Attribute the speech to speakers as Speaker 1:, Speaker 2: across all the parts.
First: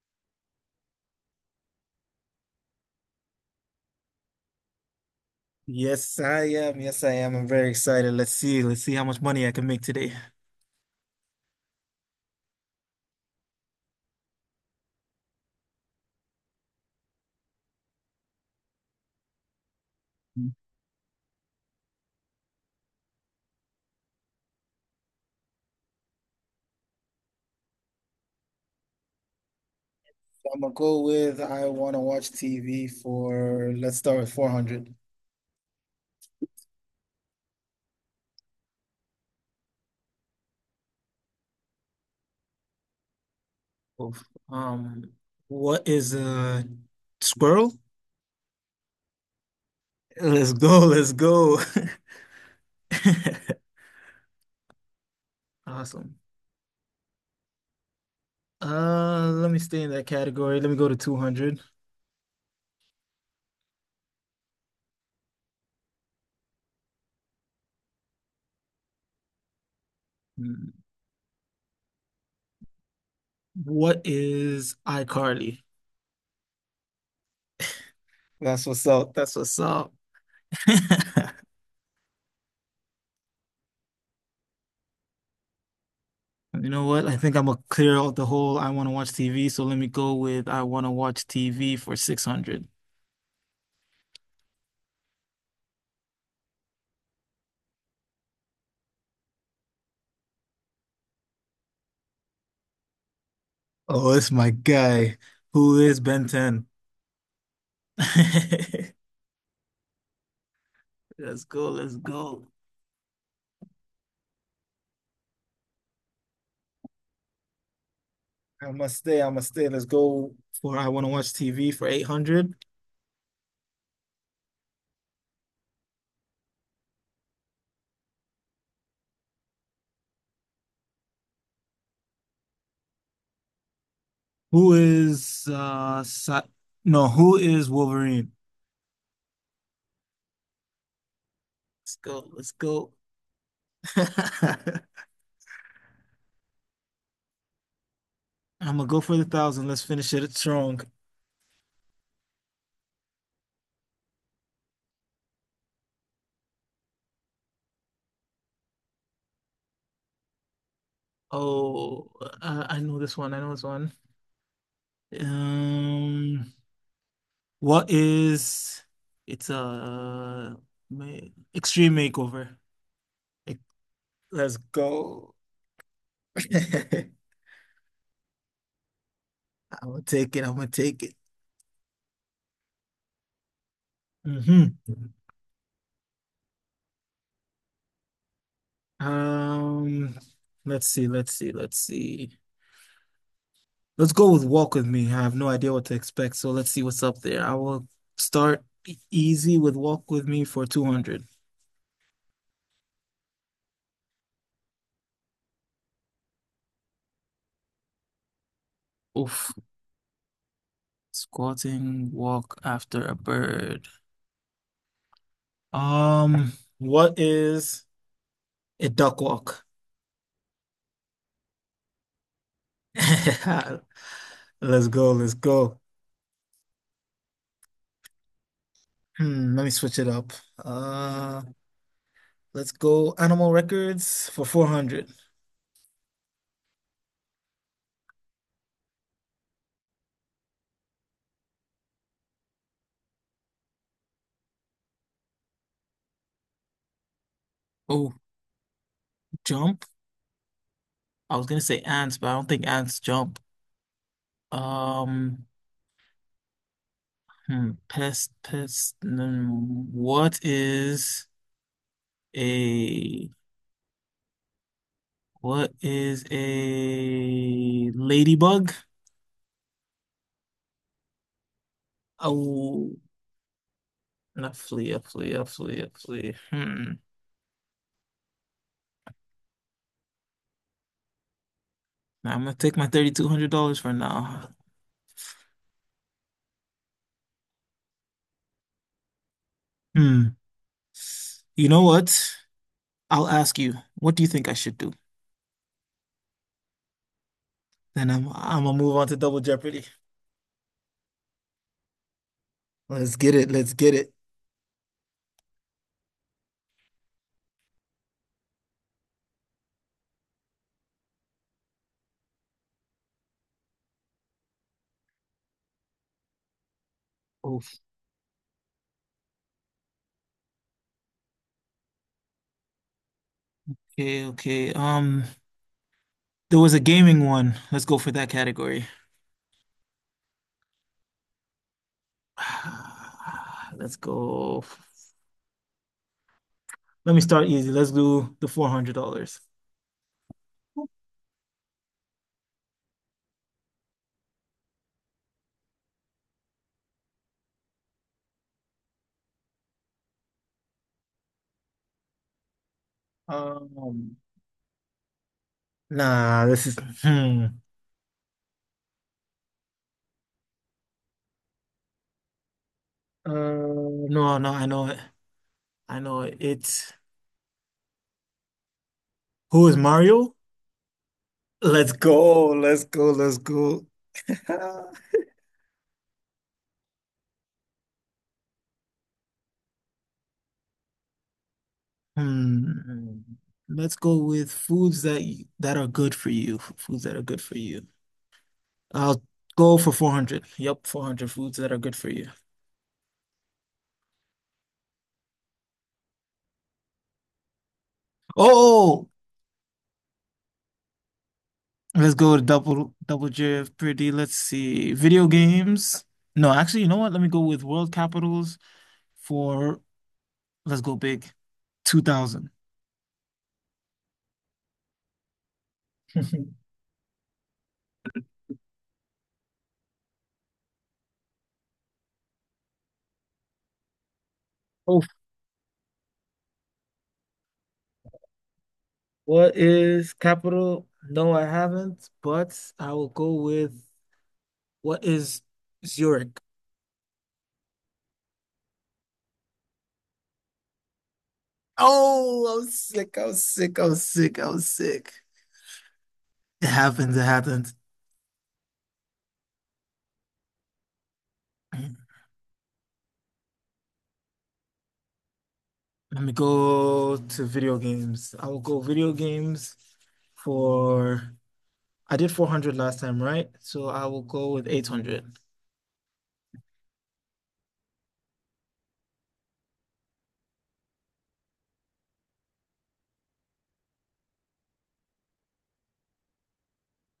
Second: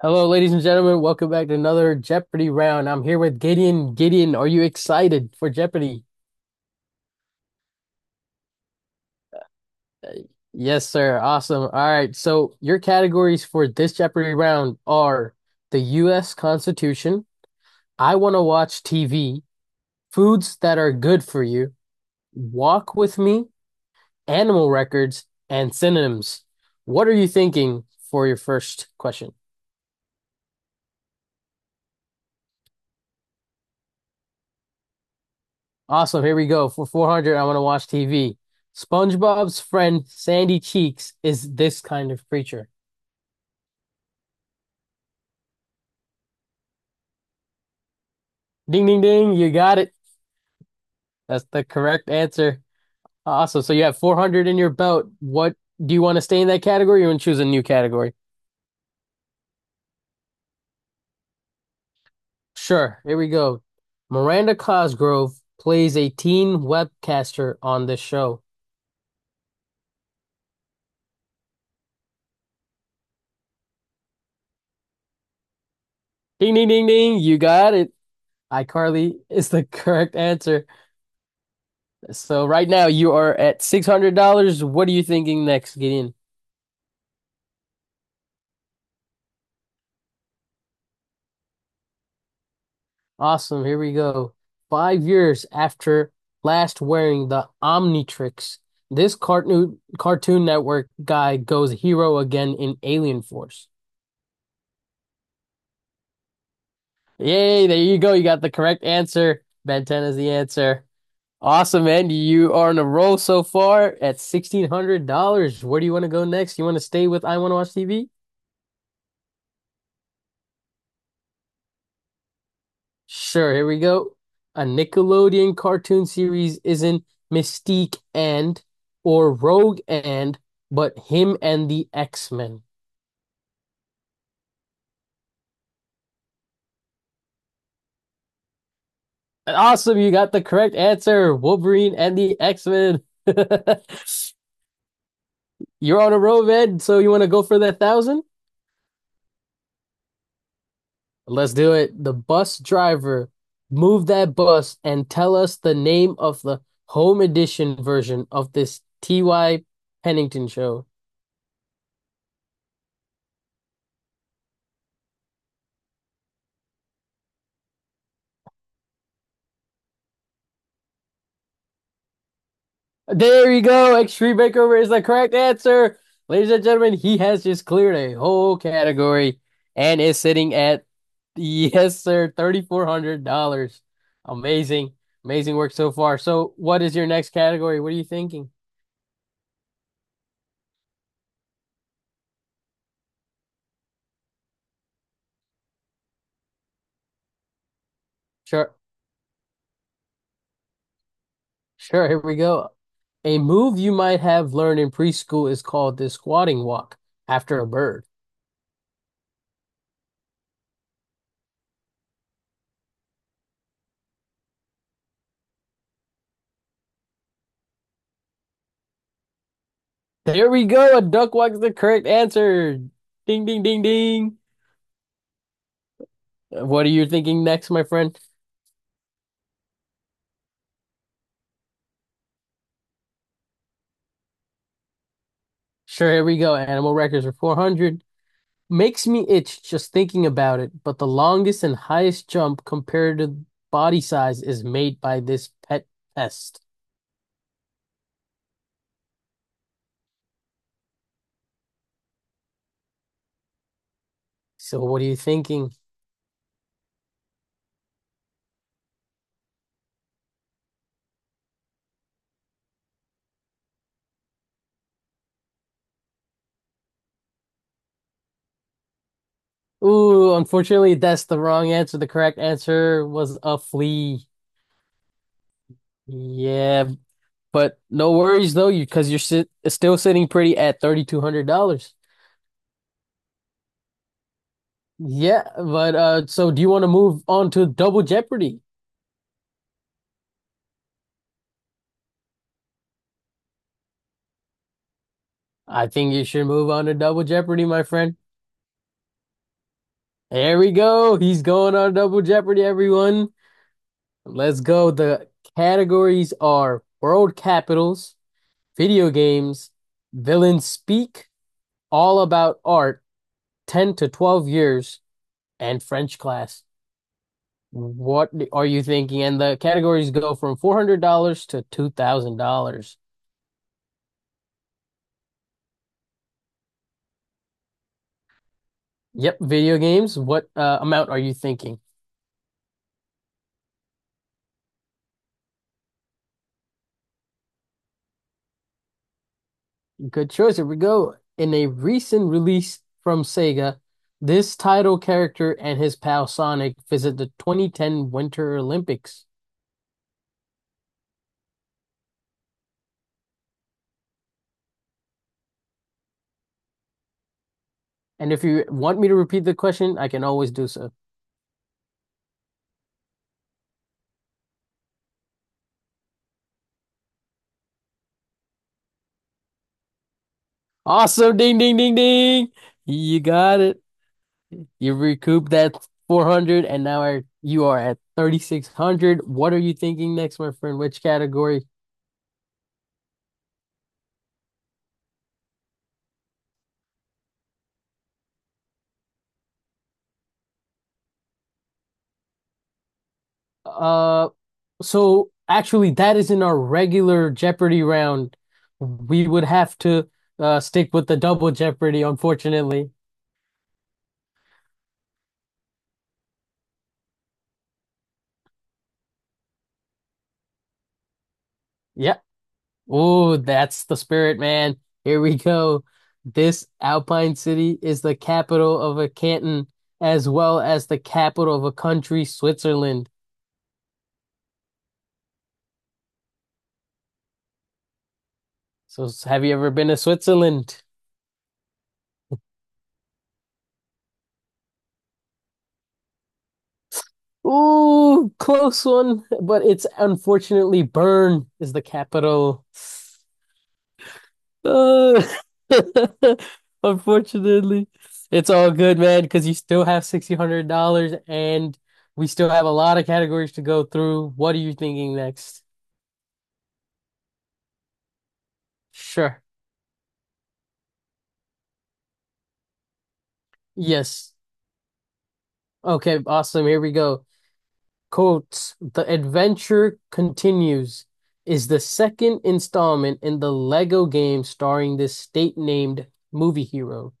Speaker 1: Hello, ladies and gentlemen. Welcome back to another Jeopardy round. I'm here with Gideon. Gideon, are you excited for Jeopardy?
Speaker 2: Yes, I am. Yes, I am. I'm very excited. Let's see. Let's see how much money I can make today.
Speaker 1: Yes, sir. Awesome. All right. So, your categories for this Jeopardy round are the U.S. Constitution, I Want to Watch TV,
Speaker 2: Mm.
Speaker 1: Foods That Are Good for You, Walk with Me, Animal Records, and Synonyms. What are you thinking for your first question?
Speaker 2: I'm gonna go with I want to watch TV for let's start with 400.
Speaker 1: Awesome. Here we go. For 400, I want to watch TV. SpongeBob's friend Sandy Cheeks is this kind of creature.
Speaker 2: Oof. Um, what is a squirrel?
Speaker 1: Ding, ding, ding. You got it.
Speaker 2: Let's go. Let's
Speaker 1: That's
Speaker 2: go.
Speaker 1: the correct answer. Awesome. So you have 400 in your belt. What Do you want
Speaker 2: Awesome.
Speaker 1: to stay in that category or you want to choose a new category?
Speaker 2: Let me stay in that category. Let me go to 200.
Speaker 1: Sure. Here we go. Miranda Cosgrove plays a teen webcaster on the show.
Speaker 2: Hmm. What is iCarly?
Speaker 1: Ding, ding, ding, ding. You got it.
Speaker 2: That's what's up.
Speaker 1: iCarly
Speaker 2: That's
Speaker 1: is
Speaker 2: what's
Speaker 1: the
Speaker 2: up.
Speaker 1: correct answer. So right now you are at $600. What are you thinking next, Gideon?
Speaker 2: You know what? I think I'm gonna clear out the whole I want to watch TV, so let me go with I want to watch TV for 600.
Speaker 1: Awesome. Here we go. 5 years after last wearing the Omnitrix, this Cartoon Network guy goes hero again in Alien Force.
Speaker 2: Oh, it's my guy. Who is Ben 10?
Speaker 1: Yay, there you go. You got the correct answer. Ben 10 is the answer.
Speaker 2: Let's go,
Speaker 1: Awesome,
Speaker 2: let's
Speaker 1: man.
Speaker 2: go.
Speaker 1: You are on a roll so far at $1,600. Where do you want to go next? You want to stay with I Want to Watch TV?
Speaker 2: I must stay, I must stay. Let's go for I want to watch TV for 800.
Speaker 1: Sure, here we go. A Nickelodeon cartoon series isn't Mystique and or Rogue and, but him and the X-Men.
Speaker 2: Who is Sa no, who is Wolverine?
Speaker 1: And Awesome, you got the correct answer. Wolverine
Speaker 2: Let's
Speaker 1: and
Speaker 2: go,
Speaker 1: the
Speaker 2: let's go.
Speaker 1: X-Men.
Speaker 2: I'm
Speaker 1: You're on a roll, Ed, so you want to go for that thousand?
Speaker 2: gonna go for the 1,000. Let's finish it strong.
Speaker 1: Let's do it. The bus driver, move that bus and tell us the name of the home edition version of this T.Y. Pennington show.
Speaker 2: Oh, I know this one. I know this one. Um, What is it's a uh, ma- extreme makeover?
Speaker 1: There
Speaker 2: Ex-
Speaker 1: you go. Extreme
Speaker 2: Let's
Speaker 1: Makeover is the correct
Speaker 2: go.
Speaker 1: answer. Ladies and gentlemen,
Speaker 2: I'm
Speaker 1: he has just cleared a whole category and
Speaker 2: gonna
Speaker 1: is
Speaker 2: take it. I'm
Speaker 1: sitting
Speaker 2: gonna
Speaker 1: at,
Speaker 2: take it.
Speaker 1: yes, sir, $3,400.
Speaker 2: Hmm.
Speaker 1: Amazing. Amazing work so far. So, what is your next category? What are you thinking?
Speaker 2: Um, let's see. Let's see. Let's see. Let's go with Walk With Me. I have no idea what to expect, so let's see what's up there. I will start
Speaker 1: Sure.
Speaker 2: easy with Walk With Me for 200.
Speaker 1: Sure. Here we go. A move you might have learned in preschool is called the squatting walk after a bird.
Speaker 2: Oof. Squatting, walk after a bird. Um, what is a duck walk?
Speaker 1: There we go. A duck walk is the correct answer. Ding, ding, ding, ding.
Speaker 2: Let's go, let's go.
Speaker 1: What are you thinking next, my friend?
Speaker 2: Let me switch it up. Let's go Animal Records for 400.
Speaker 1: Sure, here we go. Animal records are 400. Makes me itch just thinking about it, but the longest and highest jump compared to body size is made by this pet pest.
Speaker 2: Oh, jump. I was gonna say ants, but I don't think ants jump.
Speaker 1: So what are you
Speaker 2: Um,
Speaker 1: thinking?
Speaker 2: pest, pest. What is a what is a ladybug?
Speaker 1: Ooh, unfortunately, that's the wrong answer. The correct
Speaker 2: Oh,
Speaker 1: answer was a flea.
Speaker 2: not flea, a flea, a flea, a flea.
Speaker 1: Yeah,
Speaker 2: Hmm.
Speaker 1: but no worries though, you because you're sit still sitting pretty at $3,200.
Speaker 2: Now I'm gonna take my $3,200 for now.
Speaker 1: Yeah, but so do you want to move on to Double Jeopardy?
Speaker 2: Hmm. You know what? I'll ask you, what do you think I should do?
Speaker 1: I think you should move on to Double Jeopardy, my
Speaker 2: Then
Speaker 1: friend.
Speaker 2: I'm gonna move on to Double Jeopardy.
Speaker 1: There we go. He's going on Double Jeopardy,
Speaker 2: Let's
Speaker 1: everyone.
Speaker 2: get it. Let's get it.
Speaker 1: Let's go. The categories are world capitals, video games, villains speak, all about art, 10 to 12 years, and French class. What are you thinking? And the categories go from $400 to $2,000.
Speaker 2: Okay, okay. There was a gaming one. Let's go for that category.
Speaker 1: Yep, video games. What amount are you thinking?
Speaker 2: Let's go. Let me start easy. Let's do the $400.
Speaker 1: Good choice. Here we go. In a recent release from Sega, this title character and his pal Sonic visit the 2010 Winter Olympics.
Speaker 2: Um, nah, this is hmm.
Speaker 1: And if you want me to repeat the question, I can always do so.
Speaker 2: No, no, I know it. I know it. It's who is Mario?
Speaker 1: Awesome. Ding, ding,
Speaker 2: Let's
Speaker 1: ding,
Speaker 2: go.
Speaker 1: ding.
Speaker 2: Let's go.
Speaker 1: You
Speaker 2: Let's
Speaker 1: got it.
Speaker 2: go.
Speaker 1: You recouped that 400 and now you are at 3,600. What are you thinking next, my friend? Which category?
Speaker 2: Hmm. Let's go with foods that that are good for you. Foods that are good for you. I'll go for 400. Yep, 400 foods that are good for you.
Speaker 1: Uh, So actually, that is in our regular Jeopardy round.
Speaker 2: Oh,
Speaker 1: We would have to stick with the double Jeopardy,
Speaker 2: let's go to
Speaker 1: unfortunately.
Speaker 2: double J F pretty. Let's see. Video games. No, actually, you know what? Let me go with world capitals for let's go big.
Speaker 1: Yep.
Speaker 2: 2000.
Speaker 1: Oh, that's the spirit, man. Here we go. This Alpine city is the capital of a canton as well as the capital of a country, Switzerland. So, have you
Speaker 2: What
Speaker 1: ever been to
Speaker 2: is
Speaker 1: Switzerland?
Speaker 2: capital? No, I haven't, but I will go with what is Zurich?
Speaker 1: Ooh, close one, but it's unfortunately Bern is the
Speaker 2: Oh,
Speaker 1: capital.
Speaker 2: I'm sick. I'm sick. I'm sick. I'm sick.
Speaker 1: Uh,
Speaker 2: It happens. It happens.
Speaker 1: Unfortunately, it's all good, man, because you still have $1,600 and we still have a lot of categories to go through. What are you thinking next?
Speaker 2: Let me go to video games. I will go video
Speaker 1: Sure.
Speaker 2: games for I did 400 last time, right? So I will
Speaker 1: Yes.
Speaker 2: go with 800.
Speaker 1: Okay, awesome. Here we go. Quotes, The Adventure Continues is the second installment in the Lego game starring this state-named movie hero.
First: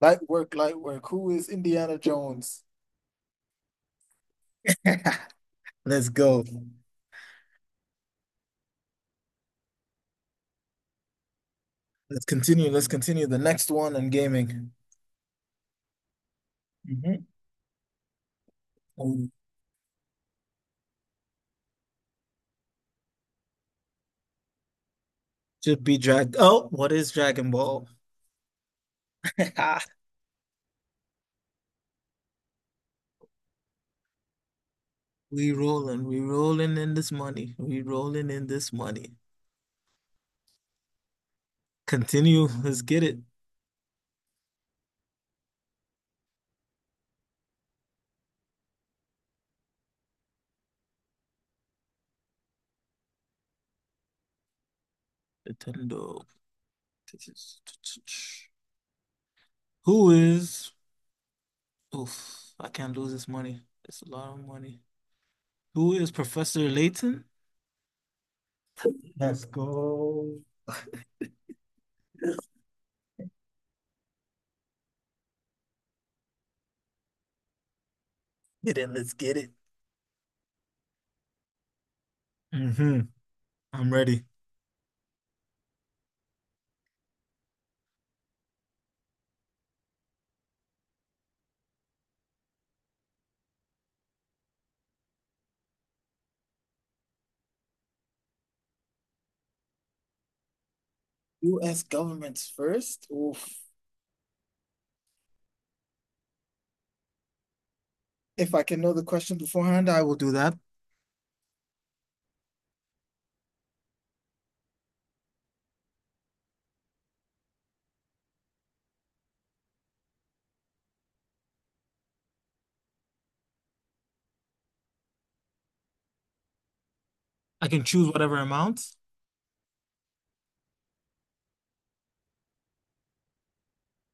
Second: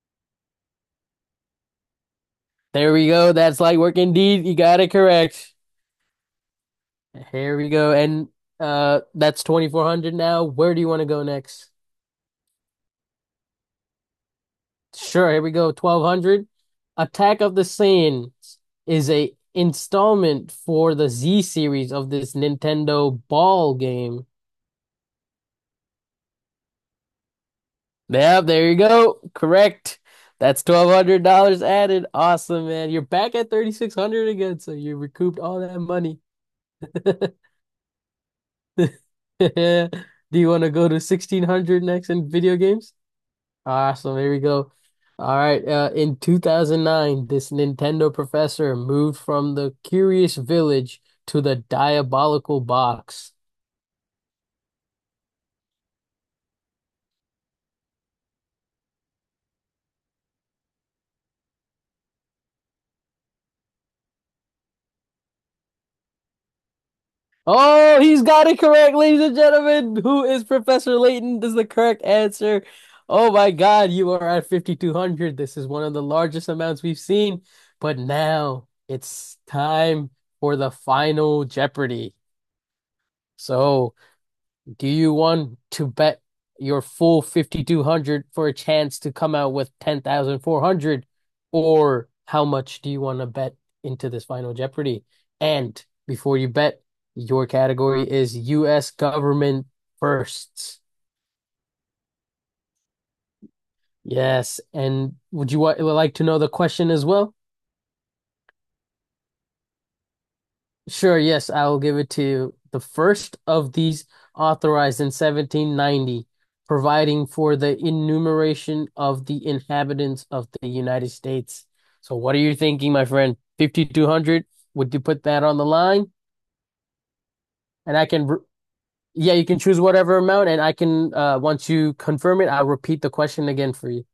Speaker 2: Light work, light work. Who is Indiana Jones?
Speaker 1: There we go. That's light work indeed. You got it correct.
Speaker 2: Let's go.
Speaker 1: Here we go. And that's 2,400 now. Where do you want to go next?
Speaker 2: Let's continue. Let's continue the next one on gaming.
Speaker 1: Sure, here we go. 1,200.
Speaker 2: Mhm.
Speaker 1: Attack of the Saiyans is
Speaker 2: Um,
Speaker 1: a installment for the Z series of this Nintendo ball game.
Speaker 2: Should be drag. Oh, what is Dragon Ball?
Speaker 1: Yeah, there you go. Correct. That's $1,200 added. Awesome, man. You're back at 3,600 again, so you recouped
Speaker 2: We
Speaker 1: all that
Speaker 2: rolling, we
Speaker 1: money.
Speaker 2: rolling in this money. We rolling in this money.
Speaker 1: Do you want to go to 1,600 next in
Speaker 2: Continue.
Speaker 1: video
Speaker 2: Let's
Speaker 1: games?
Speaker 2: get it.
Speaker 1: Awesome. Here we go. All right. In 2009, this Nintendo professor moved from the Curious Village to the Diabolical Box.
Speaker 2: Nintendo. Who is? Oof, I can't lose this money. It's a lot of money. Who is Professor Layton?
Speaker 1: Oh, he's got it correct, ladies and
Speaker 2: Let's
Speaker 1: gentlemen. Who
Speaker 2: go.
Speaker 1: is Professor Layton? This is the correct answer. Oh my God, you are at 5,200. This is one of the largest amounts we've seen. But now
Speaker 2: Get in, let's get
Speaker 1: it's
Speaker 2: it.
Speaker 1: time for the final Jeopardy.
Speaker 2: Hmm. I'm
Speaker 1: So.
Speaker 2: ready.
Speaker 1: Do you want to bet your full 5,200 for a chance to come out with 10,400? Or how much do you want to bet into this final Jeopardy? And before you bet, your category is US government firsts.
Speaker 2: US governments first. Oof.
Speaker 1: Yes. And would you like to know the question as well?
Speaker 2: If I can know the question beforehand, I will do that.
Speaker 1: Sure, yes, I will give it to you. The first of these authorized in 1790, providing for the enumeration of the inhabitants of the United States. So, what are you thinking, my friend? 5,200? Would you put that on the line?
Speaker 2: I can
Speaker 1: And
Speaker 2: choose
Speaker 1: I can,
Speaker 2: whatever
Speaker 1: re-
Speaker 2: amount.
Speaker 1: Yeah, you can choose whatever amount, and I can, once you confirm it, I'll repeat the question again for you.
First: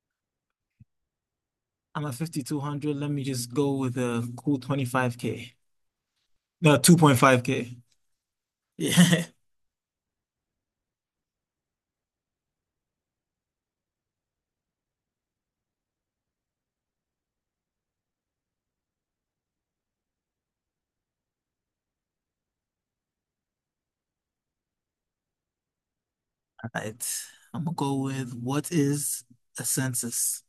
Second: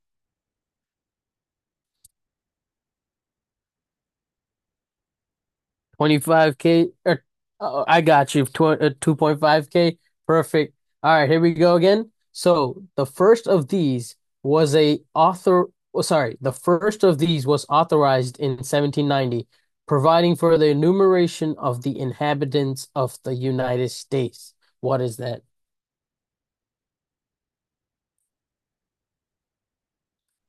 Speaker 2: I'm at 5,200. Let me just go with a cool 25K. No,
Speaker 1: 25K.
Speaker 2: 2.5K.
Speaker 1: Oh, I got you. Tw
Speaker 2: Yeah.
Speaker 1: 2.5K. Perfect. All right, here we go again. So the first of these was a author. Oh, sorry, the first of these was authorized in 1790, providing for the enumeration of the inhabitants of the United States. What is that?
Speaker 2: All right. I'm gonna go with what is a census?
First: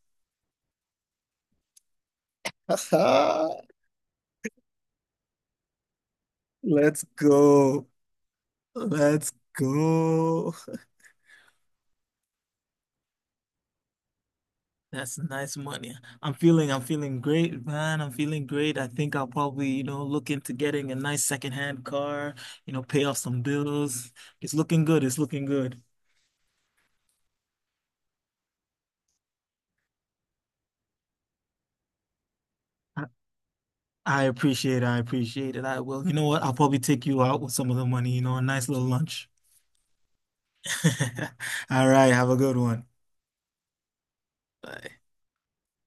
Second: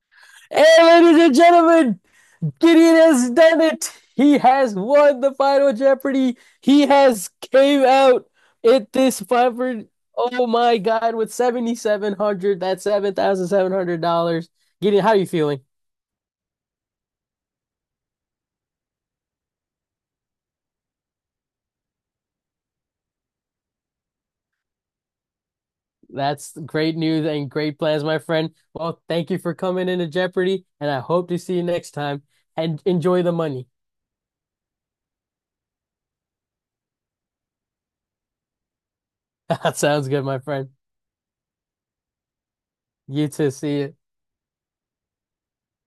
Speaker 1: Hey, ladies and gentlemen, Gideon has
Speaker 2: Aha,
Speaker 1: done it. He has won the final Jeopardy. He
Speaker 2: let's
Speaker 1: has came
Speaker 2: go.
Speaker 1: out at this
Speaker 2: Let's
Speaker 1: fiver. Oh
Speaker 2: go.
Speaker 1: my God, with 7,700, dollars, that's $7,700. Gideon, how are
Speaker 2: That's
Speaker 1: you
Speaker 2: nice
Speaker 1: feeling?
Speaker 2: money. I'm feeling great, man. I'm feeling great. I think I'll probably, look into getting a nice secondhand car, pay off some bills. It's looking good. It's looking good.
Speaker 1: That's great news and great plans, my friend. Well, thank you for coming into Jeopardy, and I hope to see you next time. And
Speaker 2: I,
Speaker 1: enjoy the money.
Speaker 2: I appreciate it. I appreciate it. I will. You know what? I'll probably take you out with some of the money, a nice little lunch.
Speaker 1: That sounds good, my friend.
Speaker 2: All right, have a good one.
Speaker 1: You too. See you.
Speaker 2: Bye.